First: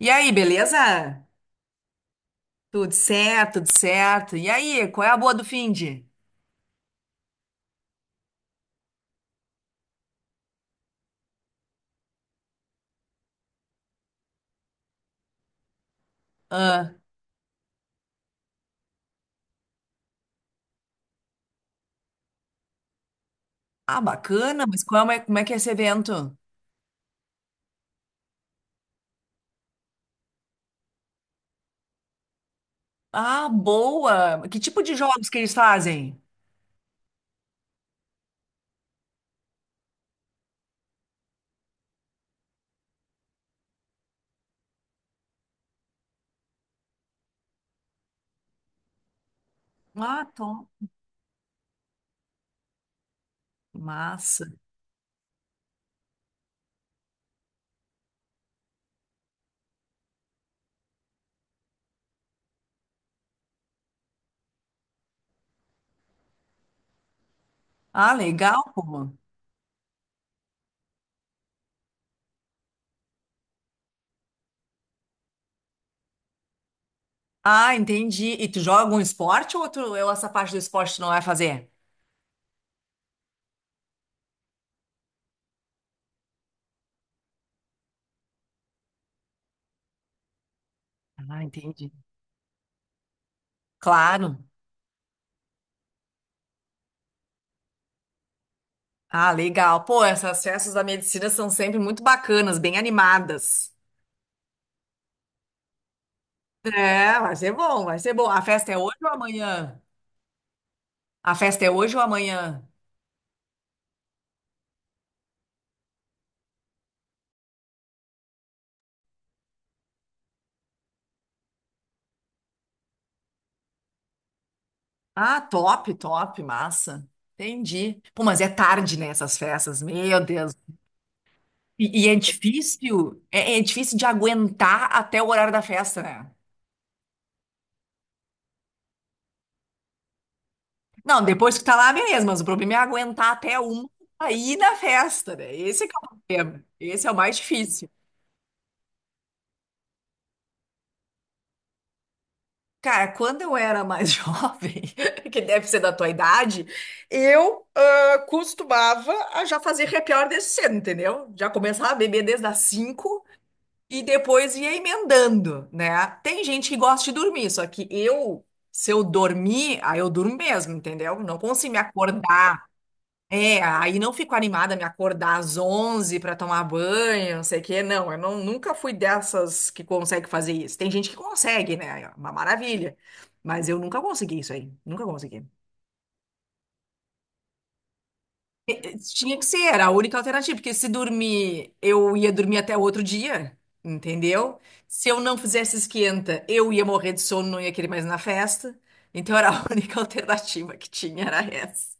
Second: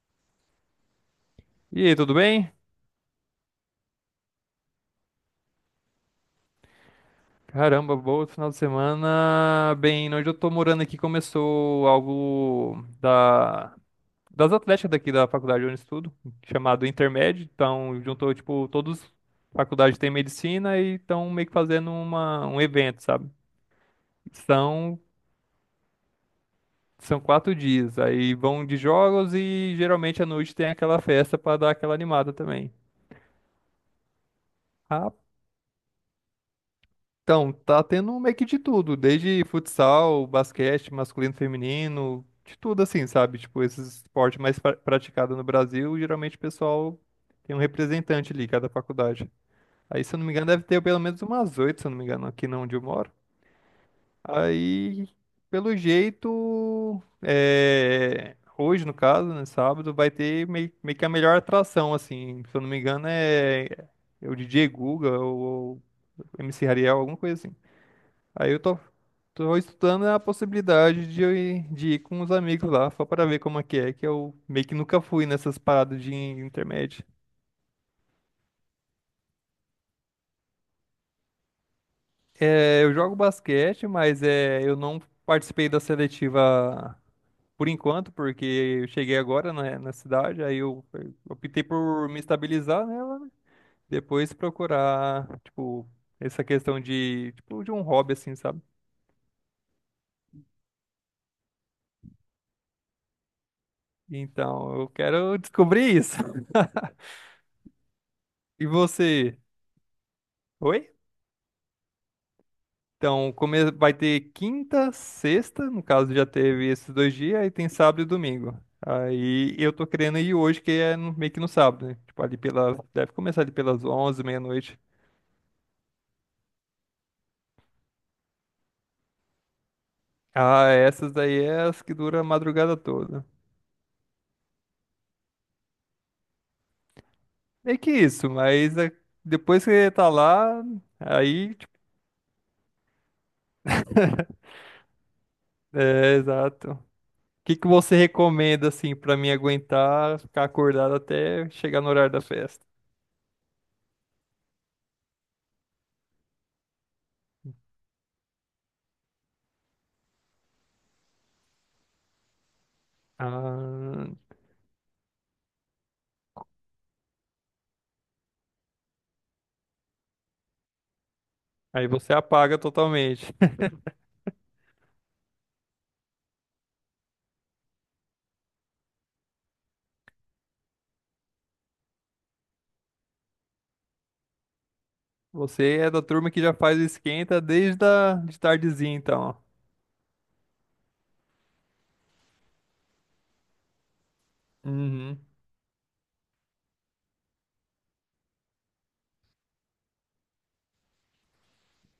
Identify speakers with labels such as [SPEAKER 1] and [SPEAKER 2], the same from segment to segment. [SPEAKER 1] E aí, beleza?
[SPEAKER 2] E aí, tudo bem?
[SPEAKER 1] Tudo certo, tudo certo. E aí, qual é a boa do finde?
[SPEAKER 2] Caramba, bom final de semana. Bem, né, onde eu tô morando aqui começou algo das atléticas daqui da faculdade onde eu estudo, chamado
[SPEAKER 1] Ah,
[SPEAKER 2] Intermed. Então, juntou, tipo, todos faculdades têm medicina e estão meio que fazendo um evento, sabe?
[SPEAKER 1] ah, bacana, mas
[SPEAKER 2] São,
[SPEAKER 1] qual é, como é que é esse evento?
[SPEAKER 2] são 4 dias. Aí vão de jogos e geralmente à noite tem aquela festa pra dar aquela animada também.
[SPEAKER 1] Ah, boa! Que tipo de
[SPEAKER 2] Ah,
[SPEAKER 1] jogos que eles fazem?
[SPEAKER 2] então, tá tendo meio que de tudo, desde futsal, basquete, masculino, feminino, de tudo assim, sabe? Tipo, esses esportes mais praticados no Brasil, geralmente o pessoal tem um representante ali, cada faculdade. Aí, se eu não
[SPEAKER 1] Ah,
[SPEAKER 2] me engano, deve
[SPEAKER 1] top.
[SPEAKER 2] ter pelo menos umas oito, se eu não me engano, aqui na onde eu moro.
[SPEAKER 1] Massa.
[SPEAKER 2] Aí, pelo jeito, é, hoje, no caso, né, sábado, vai ter meio que a melhor atração, assim, se eu não me engano, é o DJ Guga ou MC Ariel, alguma coisa assim.
[SPEAKER 1] Ah,
[SPEAKER 2] Aí eu
[SPEAKER 1] legal,
[SPEAKER 2] tô,
[SPEAKER 1] pô.
[SPEAKER 2] tô estudando a possibilidade de ir com os amigos lá, só para ver como é, que eu meio que nunca fui nessas paradas de intermédio.
[SPEAKER 1] Ah, entendi. E tu joga um esporte ou, tu, ou essa parte do esporte tu não vai fazer?
[SPEAKER 2] É, eu jogo basquete, mas é, eu não participei da seletiva por enquanto, porque eu cheguei agora na cidade, aí eu
[SPEAKER 1] Ah,
[SPEAKER 2] optei
[SPEAKER 1] entendi.
[SPEAKER 2] por me estabilizar nela, depois
[SPEAKER 1] Claro.
[SPEAKER 2] procurar, tipo, essa questão de, tipo, de um hobby, assim, sabe?
[SPEAKER 1] Ah, legal. Pô, essas festas da medicina são sempre muito bacanas, bem animadas.
[SPEAKER 2] Então, eu quero descobrir isso.
[SPEAKER 1] É, vai ser bom, vai ser bom. A
[SPEAKER 2] E
[SPEAKER 1] festa é hoje ou
[SPEAKER 2] você?
[SPEAKER 1] amanhã?
[SPEAKER 2] Oi?
[SPEAKER 1] A festa é hoje ou amanhã?
[SPEAKER 2] Então, vai ter quinta, sexta, no caso já teve esses 2 dias, aí tem sábado e domingo. Aí eu tô querendo ir hoje, que é meio que no sábado, né? Tipo, ali pela. Deve começar ali pelas 11 meia-noite.
[SPEAKER 1] Ah, top, top, massa. Entendi. Pô, mas é tarde, né, essas festas, meu Deus.
[SPEAKER 2] Ah, essas daí é as que
[SPEAKER 1] E é
[SPEAKER 2] duram a madrugada
[SPEAKER 1] difícil,
[SPEAKER 2] toda.
[SPEAKER 1] é difícil de aguentar até o horário da festa, né?
[SPEAKER 2] Meio que isso, mas é, depois que você tá lá,
[SPEAKER 1] Não,
[SPEAKER 2] aí,
[SPEAKER 1] depois que tá
[SPEAKER 2] tipo,
[SPEAKER 1] lá, beleza, mas o problema é aguentar até uma aí na festa, né? Esse é que é o
[SPEAKER 2] é,
[SPEAKER 1] problema.
[SPEAKER 2] exato. O
[SPEAKER 1] Esse é o mais
[SPEAKER 2] que que
[SPEAKER 1] difícil.
[SPEAKER 2] você recomenda, assim, pra mim aguentar ficar acordado até chegar no horário da festa?
[SPEAKER 1] Cara, quando eu era mais jovem, que deve ser da tua idade, eu costumava a já fazer happy hour desde cedo, entendeu? Já começava a beber desde as cinco. E
[SPEAKER 2] Ah,
[SPEAKER 1] depois ia emendando, né? Tem gente que gosta de dormir, só que eu, se eu dormir, aí eu durmo mesmo, entendeu? Não consigo me
[SPEAKER 2] aí você apaga
[SPEAKER 1] acordar.
[SPEAKER 2] totalmente.
[SPEAKER 1] É, aí não fico animada a me acordar às 11 para tomar banho, não sei o quê. Não, eu não, nunca fui dessas que consegue fazer isso. Tem gente que consegue, né? É uma maravilha. Mas eu nunca consegui isso aí. Nunca consegui.
[SPEAKER 2] Você é da turma que já faz o esquenta desde de tardezinha, então. Ó.
[SPEAKER 1] Tinha que ser, era a única alternativa, porque se dormir, eu ia dormir até outro dia, entendeu? Se eu
[SPEAKER 2] Uhum.
[SPEAKER 1] não fizesse esquenta, eu ia morrer de sono, não ia querer mais ir na festa. Então era a única alternativa que tinha, era essa.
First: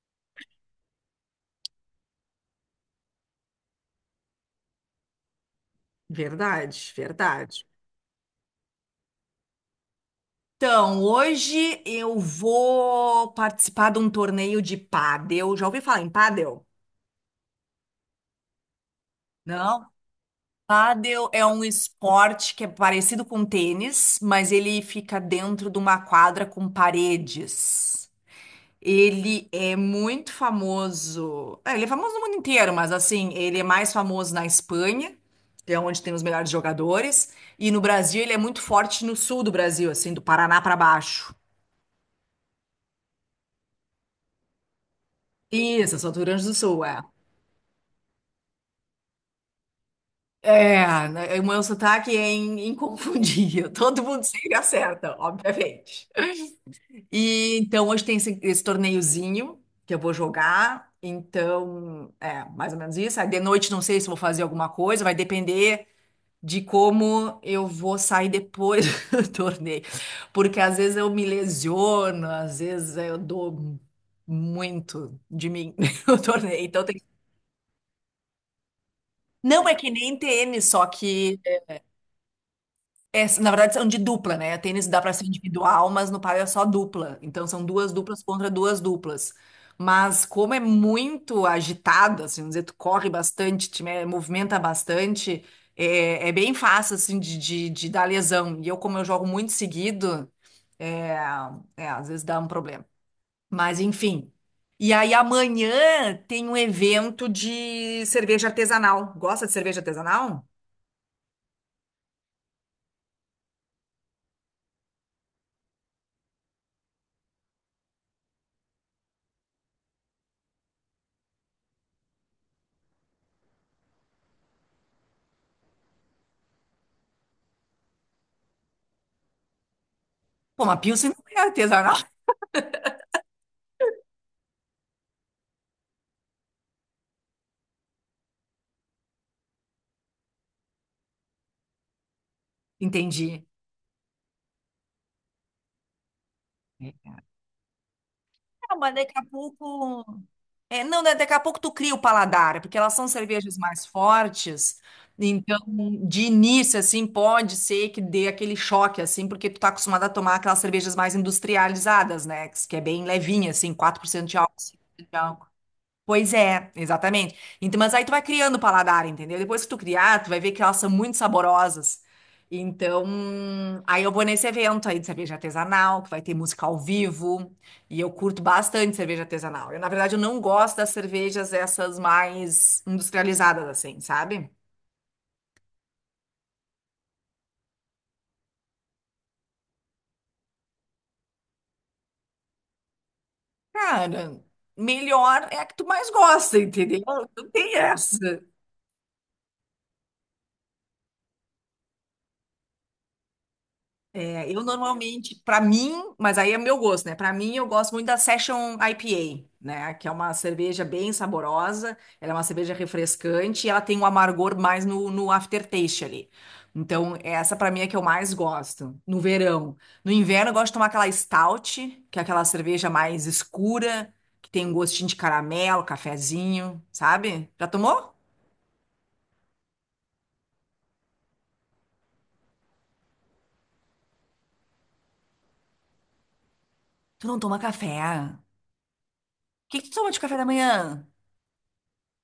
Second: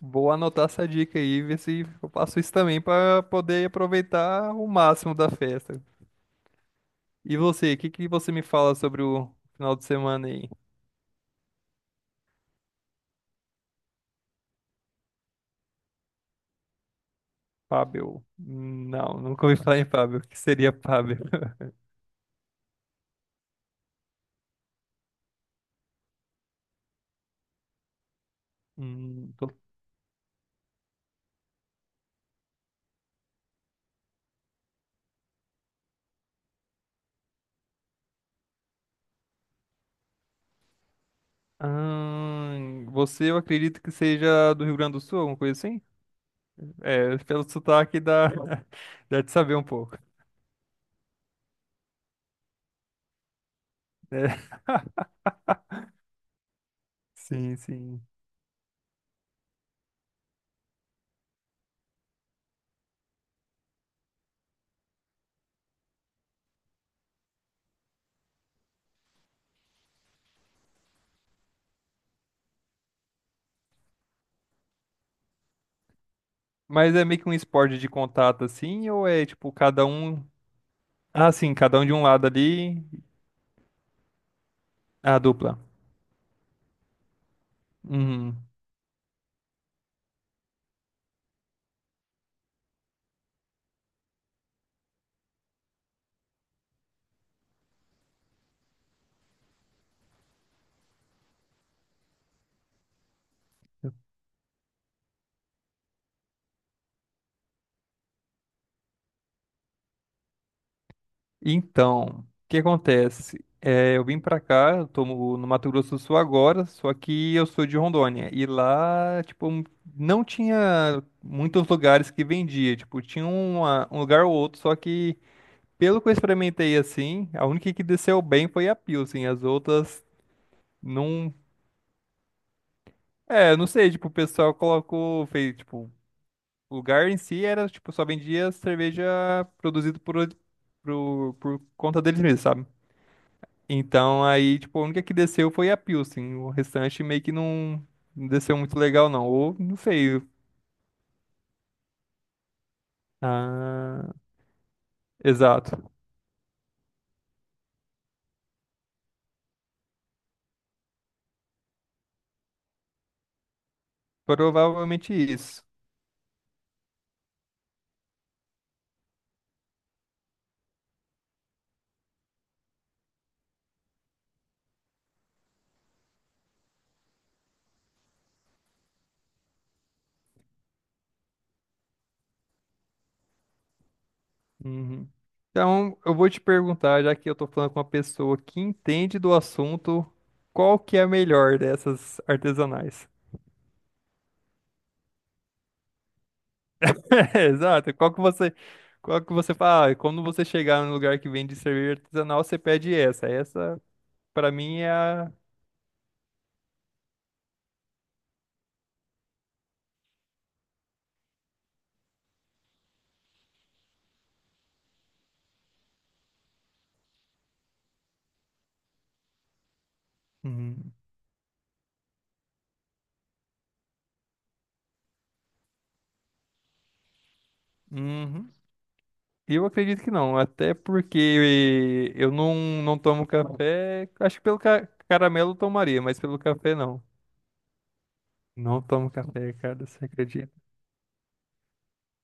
[SPEAKER 2] Vou anotar essa dica aí, ver se eu faço isso também para poder aproveitar o máximo da festa.
[SPEAKER 1] Verdade,
[SPEAKER 2] E
[SPEAKER 1] verdade.
[SPEAKER 2] você, o que que você me fala sobre o final de semana aí?
[SPEAKER 1] Então, hoje eu vou participar de um torneio de pádel. Já ouvi falar em pádel?
[SPEAKER 2] Fábio? Não, nunca ouvi falar em
[SPEAKER 1] Não?
[SPEAKER 2] Fábio. O que seria Fábio?
[SPEAKER 1] Pádel é um esporte que é parecido com tênis, mas ele fica dentro de uma quadra com paredes.
[SPEAKER 2] Hum,
[SPEAKER 1] Ele
[SPEAKER 2] tô-
[SPEAKER 1] é muito famoso. É, ele é famoso no mundo inteiro, mas assim, ele é mais famoso na Espanha, que é onde tem os melhores jogadores, e no Brasil ele é muito forte no sul do Brasil, assim, do Paraná pra baixo.
[SPEAKER 2] Você, eu acredito que seja do Rio Grande do Sul, alguma coisa assim?
[SPEAKER 1] Isso, eu sou do Rio Grande do Sul, é.
[SPEAKER 2] É, pelo sotaque dá, dá de saber um pouco.
[SPEAKER 1] É, né, o meu sotaque é inconfundível. Todo
[SPEAKER 2] Né?
[SPEAKER 1] mundo sempre acerta, obviamente.
[SPEAKER 2] Sim,
[SPEAKER 1] E então
[SPEAKER 2] sim.
[SPEAKER 1] hoje tem esse torneiozinho que eu vou jogar. Então, é, mais ou menos isso. Aí de noite não sei se eu vou fazer alguma coisa, vai depender de como eu vou sair depois do torneio. Porque às vezes eu me lesiono, às vezes eu dou muito de mim no torneio. Então
[SPEAKER 2] Mas
[SPEAKER 1] tem.
[SPEAKER 2] é meio que um esporte de contato assim, ou é tipo
[SPEAKER 1] Não é
[SPEAKER 2] cada
[SPEAKER 1] que nem
[SPEAKER 2] um.
[SPEAKER 1] tênis, só
[SPEAKER 2] Ah,
[SPEAKER 1] que
[SPEAKER 2] sim, cada um de um lado ali,
[SPEAKER 1] é, na verdade, são de dupla, né? Tênis dá para
[SPEAKER 2] a
[SPEAKER 1] ser
[SPEAKER 2] dupla.
[SPEAKER 1] individual, mas no pádel é só dupla. Então, são duas duplas
[SPEAKER 2] Uhum.
[SPEAKER 1] contra duas duplas. Mas como é muito agitado, assim, vamos dizer, tu corre bastante, movimenta bastante, é, é bem fácil, assim, de dar lesão. E eu, como eu jogo muito seguido, é, é, às vezes dá um problema. Mas, enfim. E aí, amanhã tem um evento de cerveja artesanal. Gosta de cerveja artesanal?
[SPEAKER 2] Então, o que acontece? É, eu vim pra cá, eu tô no Mato Grosso do Sul agora, só que eu sou de Rondônia. E lá, tipo, não tinha muitos lugares que vendia. Tipo, tinha um lugar ou outro, só que pelo que eu experimentei assim, a única que desceu bem foi a Pilsen. As outras
[SPEAKER 1] Pô, uma Pilsen não
[SPEAKER 2] não.
[SPEAKER 1] é artesanal.
[SPEAKER 2] É, não sei, tipo, o pessoal colocou, fez, tipo. O lugar em si era, tipo, só vendia cerveja produzida por, conta deles mesmos, sabe?
[SPEAKER 1] Entendi.
[SPEAKER 2] Então aí, tipo, a única que desceu foi a Pilsen. O restante meio que não desceu
[SPEAKER 1] Não,
[SPEAKER 2] muito
[SPEAKER 1] mas
[SPEAKER 2] legal,
[SPEAKER 1] daqui a
[SPEAKER 2] não. Ou não
[SPEAKER 1] pouco.
[SPEAKER 2] sei.
[SPEAKER 1] É, não, né, daqui a pouco tu cria o paladar, é porque elas são cervejas mais
[SPEAKER 2] Ah,
[SPEAKER 1] fortes. Então,
[SPEAKER 2] exato.
[SPEAKER 1] de início, assim, pode ser que dê aquele choque, assim, porque tu tá acostumado a tomar aquelas cervejas mais industrializadas, né? Que é bem levinha, assim, 4% de
[SPEAKER 2] Provavelmente
[SPEAKER 1] álcool.
[SPEAKER 2] isso.
[SPEAKER 1] Pois é, exatamente. Então, mas aí tu vai criando o paladar, entendeu? Depois que tu criar, tu vai ver que elas são muito saborosas. Então, aí eu vou nesse evento aí de cerveja artesanal, que vai ter música ao vivo, e eu curto bastante cerveja artesanal. Eu, na verdade, eu não gosto das cervejas essas mais industrializadas, assim, sabe?
[SPEAKER 2] Uhum. Então, eu vou te perguntar, já que eu tô falando com uma pessoa que entende do assunto, qual que é a melhor dessas artesanais?
[SPEAKER 1] Cara, melhor é a que tu mais gosta, entendeu?
[SPEAKER 2] É,
[SPEAKER 1] Não tem
[SPEAKER 2] exato.
[SPEAKER 1] essa.
[SPEAKER 2] Qual que você fala? "Ah, quando você chegar num lugar que vende cerveja artesanal, você pede essa. Essa,
[SPEAKER 1] É,
[SPEAKER 2] pra
[SPEAKER 1] eu
[SPEAKER 2] mim, é a.
[SPEAKER 1] normalmente, mas aí é meu gosto, né? Pra mim, eu gosto muito da Session IPA, né? Que é uma cerveja bem saborosa, ela é uma cerveja refrescante e ela tem um amargor mais no aftertaste ali. Então, essa pra mim é que eu mais gosto, no verão. No inverno, eu gosto de tomar
[SPEAKER 2] Uhum.
[SPEAKER 1] aquela stout, que é aquela cerveja mais escura, que tem um gostinho de caramelo, cafezinho, sabe? Já tomou?
[SPEAKER 2] Uhum. Eu acredito que não, até porque eu não tomo café. Acho que pelo caramelo eu tomaria, mas pelo café não.
[SPEAKER 1] Tu não toma café? O
[SPEAKER 2] Não tomo café,
[SPEAKER 1] que
[SPEAKER 2] cara,
[SPEAKER 1] que tu
[SPEAKER 2] você
[SPEAKER 1] toma de café da
[SPEAKER 2] acredita?
[SPEAKER 1] manhã?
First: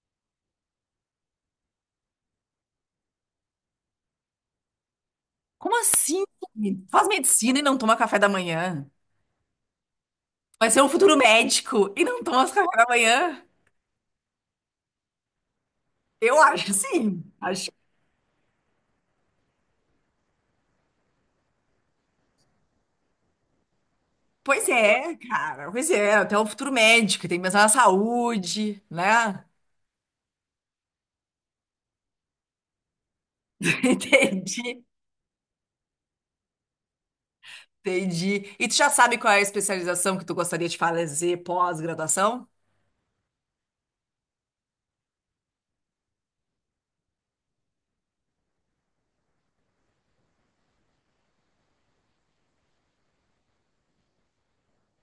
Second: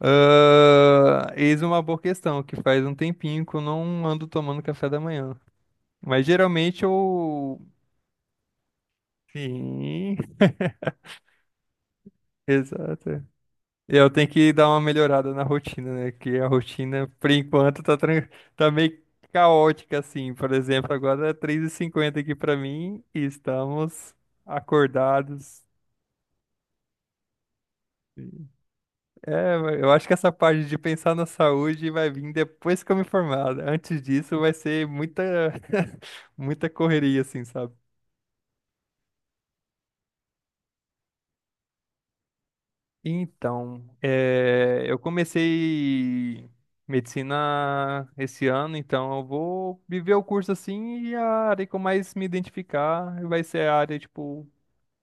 [SPEAKER 2] Ah, eis uma boa questão, que faz um tempinho que eu não ando tomando café da manhã.
[SPEAKER 1] Como assim?
[SPEAKER 2] Mas geralmente
[SPEAKER 1] Faz medicina
[SPEAKER 2] eu.
[SPEAKER 1] e não toma café da manhã?
[SPEAKER 2] Sim.
[SPEAKER 1] Vai ser um futuro médico e não toma café da
[SPEAKER 2] Exato.
[SPEAKER 1] manhã?
[SPEAKER 2] Eu tenho que dar uma melhorada na rotina, né? Que
[SPEAKER 1] Eu
[SPEAKER 2] a
[SPEAKER 1] acho
[SPEAKER 2] rotina,
[SPEAKER 1] sim.
[SPEAKER 2] por
[SPEAKER 1] Acho.
[SPEAKER 2] enquanto, tá meio caótica, assim. Por exemplo, agora é 3:50 aqui pra mim e estamos
[SPEAKER 1] Pois é,
[SPEAKER 2] acordados.
[SPEAKER 1] cara. Pois é, até o futuro médico. Tem que pensar na saúde, né?
[SPEAKER 2] É, eu acho que essa parte de pensar na saúde vai vir depois que eu me formar. Né? Antes disso, vai
[SPEAKER 1] Entendi,
[SPEAKER 2] ser muita, muita correria, assim, sabe?
[SPEAKER 1] entendi. E tu já sabe qual é a especialização que tu gostaria de fazer pós-graduação?
[SPEAKER 2] Então, eu comecei medicina esse ano, então eu vou viver o curso assim e a área que eu mais me identificar vai ser a área, tipo,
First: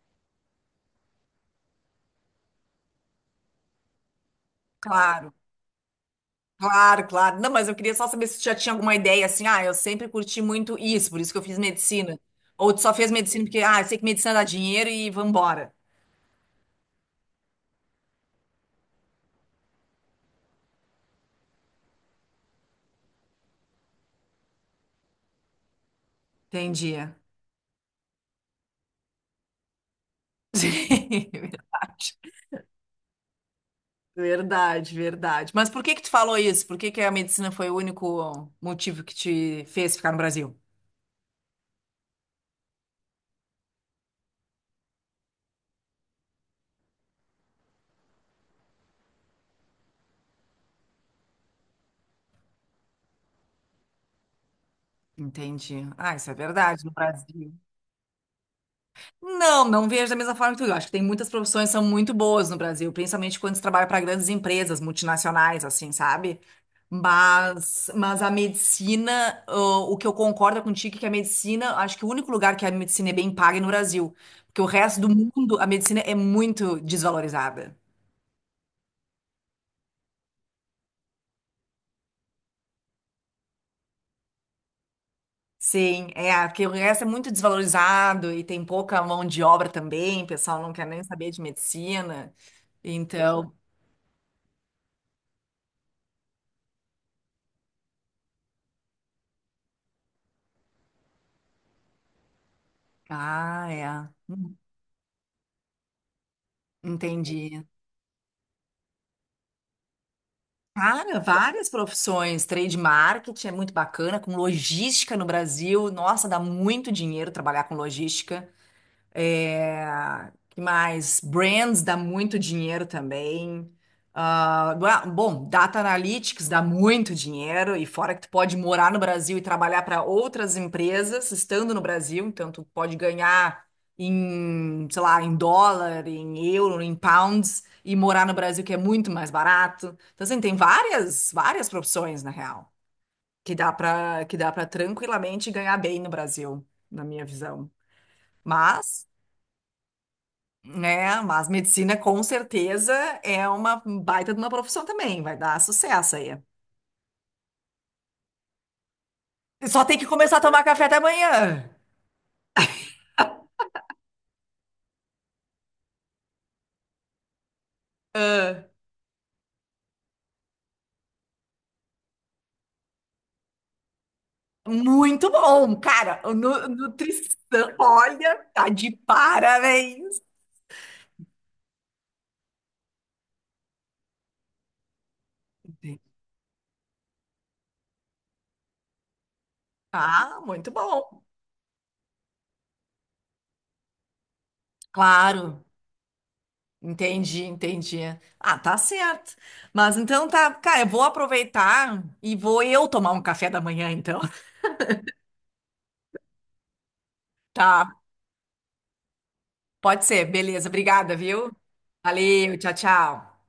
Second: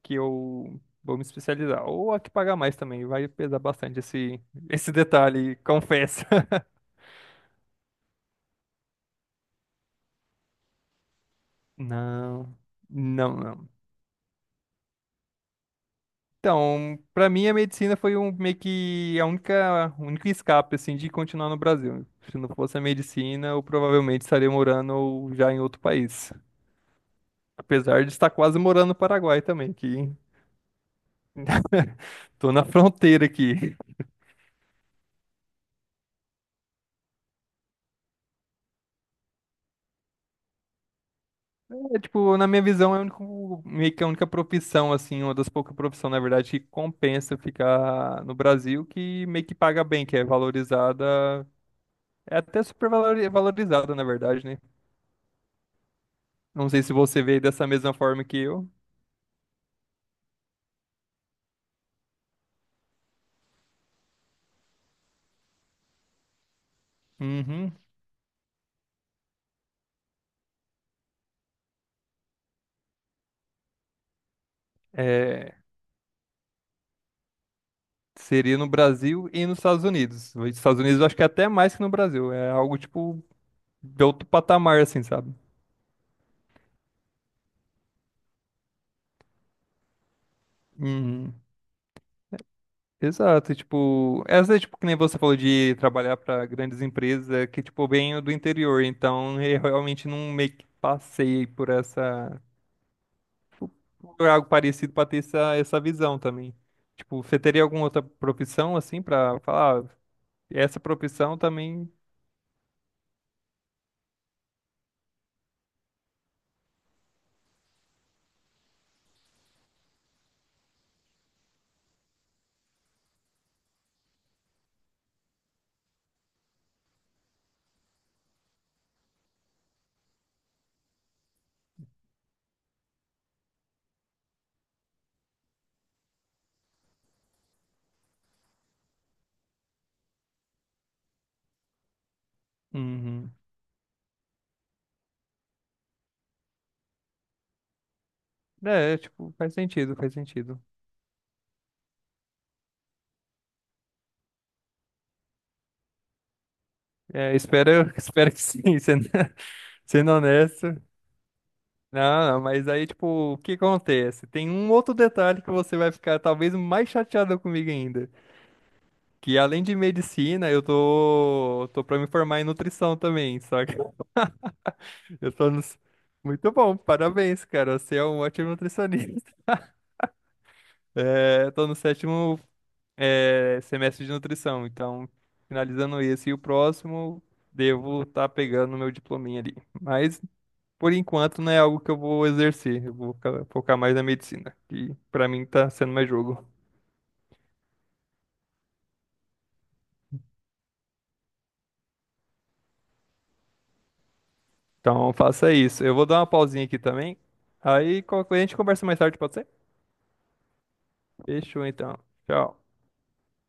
[SPEAKER 2] que eu vou me especializar. Ou a que pagar mais também, vai pesar bastante esse, esse
[SPEAKER 1] Claro,
[SPEAKER 2] detalhe, confesso.
[SPEAKER 1] claro, claro. Não, mas eu queria só saber se tu já tinha alguma ideia assim. Ah, eu sempre curti muito isso, por isso que eu fiz medicina.
[SPEAKER 2] Não,
[SPEAKER 1] Ou tu só fez
[SPEAKER 2] não,
[SPEAKER 1] medicina porque,
[SPEAKER 2] não.
[SPEAKER 1] ah, eu sei que medicina dá dinheiro e vambora.
[SPEAKER 2] Então, pra mim a medicina foi um meio que a única, o único escape assim de continuar no Brasil. Se não fosse a medicina, eu provavelmente estaria morando já em outro país.
[SPEAKER 1] Entendi.
[SPEAKER 2] Apesar de estar quase morando no Paraguai também, que
[SPEAKER 1] Sim, verdade.
[SPEAKER 2] tô na fronteira aqui.
[SPEAKER 1] Verdade, verdade. Mas por que que tu falou isso? Por que que a medicina foi o único motivo que te fez ficar no Brasil?
[SPEAKER 2] É, tipo, na minha visão, é o único, meio que a única profissão assim, uma das poucas profissões, na verdade, que compensa ficar no Brasil, que meio que paga bem, que é valorizada, é até super valorizada, na verdade, né?
[SPEAKER 1] Entendi. Ah, isso é
[SPEAKER 2] Não sei
[SPEAKER 1] verdade, no
[SPEAKER 2] se você veio
[SPEAKER 1] Brasil.
[SPEAKER 2] dessa mesma forma que eu.
[SPEAKER 1] Não, não vejo da mesma forma que tu. Eu acho que tem muitas profissões que são muito boas no Brasil, principalmente quando se trabalha para grandes empresas multinacionais, assim, sabe?
[SPEAKER 2] Uhum.
[SPEAKER 1] Mas a medicina, o que eu concordo contigo é que a medicina, acho que o único lugar que a medicina é bem paga é no Brasil, porque o resto do
[SPEAKER 2] É,
[SPEAKER 1] mundo a medicina é muito desvalorizada.
[SPEAKER 2] seria no Brasil e nos Estados Unidos. Nos Estados Unidos eu acho que é até mais que no Brasil. É algo, tipo, de outro patamar, assim, sabe?
[SPEAKER 1] Sim, é, porque o resto é muito desvalorizado e tem pouca mão de obra também, o pessoal não quer nem saber
[SPEAKER 2] Uhum.
[SPEAKER 1] de medicina. Então,
[SPEAKER 2] Exato, e, tipo, essa é tipo que nem você falou de trabalhar para grandes empresas, é que tipo eu venho do interior, então eu realmente não meio que passei por essa
[SPEAKER 1] ah, é.
[SPEAKER 2] por algo
[SPEAKER 1] Uhum,
[SPEAKER 2] parecido para ter essa, essa visão também. Tipo, você
[SPEAKER 1] entendi.
[SPEAKER 2] teria alguma outra profissão assim para falar, "Ah, essa
[SPEAKER 1] Cara,
[SPEAKER 2] profissão
[SPEAKER 1] várias
[SPEAKER 2] também.
[SPEAKER 1] profissões, trade marketing é muito bacana, com logística no Brasil, nossa, dá muito dinheiro trabalhar com logística. É, que mais? Brands dá muito dinheiro também. Ah, bom, Data Analytics dá muito dinheiro, e fora que tu pode morar no Brasil e trabalhar para outras empresas estando no Brasil, então tu pode ganhar em, sei lá, em dólar, em euro, em pounds, e morar no Brasil que é muito mais barato. Então, assim, tem várias, várias profissões, na real,
[SPEAKER 2] Uhum.
[SPEAKER 1] que dá para tranquilamente ganhar bem no Brasil, na minha visão.
[SPEAKER 2] É,
[SPEAKER 1] Mas
[SPEAKER 2] tipo, faz sentido, faz sentido.
[SPEAKER 1] mas medicina com certeza é uma baita de uma profissão também, vai dar sucesso aí.
[SPEAKER 2] É, espero, espero que sim, sendo,
[SPEAKER 1] Só tem que
[SPEAKER 2] sendo
[SPEAKER 1] começar a tomar
[SPEAKER 2] honesto.
[SPEAKER 1] café da manhã.
[SPEAKER 2] Não, não, mas aí, tipo, o que acontece? Tem um outro detalhe que você vai ficar talvez mais chateado comigo ainda. Que além de medicina, eu tô pra me formar em nutrição também, saca?
[SPEAKER 1] Muito
[SPEAKER 2] Eu tô no...
[SPEAKER 1] bom, cara.
[SPEAKER 2] Muito bom,
[SPEAKER 1] Nutrição,
[SPEAKER 2] parabéns, cara. Você é um
[SPEAKER 1] olha,
[SPEAKER 2] ótimo
[SPEAKER 1] tá de
[SPEAKER 2] nutricionista.
[SPEAKER 1] parabéns.
[SPEAKER 2] É, eu tô no sétimo semestre de nutrição. Então, finalizando esse e o próximo, devo estar pegando meu diplominha ali. Mas,
[SPEAKER 1] Ah, muito
[SPEAKER 2] por
[SPEAKER 1] bom.
[SPEAKER 2] enquanto, não é algo que eu vou exercer. Eu vou focar mais na medicina, que pra mim
[SPEAKER 1] Claro,
[SPEAKER 2] tá sendo mais jogo.
[SPEAKER 1] entendi, entendi. Ah, tá certo. Mas então tá, cara, eu vou aproveitar e vou eu tomar um café da manhã, então.
[SPEAKER 2] Então, faça isso. Eu vou dar uma pausinha aqui também.
[SPEAKER 1] Tá,
[SPEAKER 2] Aí, qualquer coisa, a gente conversa mais tarde, pode ser?
[SPEAKER 1] pode ser, beleza. Obrigada, viu?
[SPEAKER 2] Fechou, então.
[SPEAKER 1] Valeu,
[SPEAKER 2] Tchau.
[SPEAKER 1] tchau, tchau.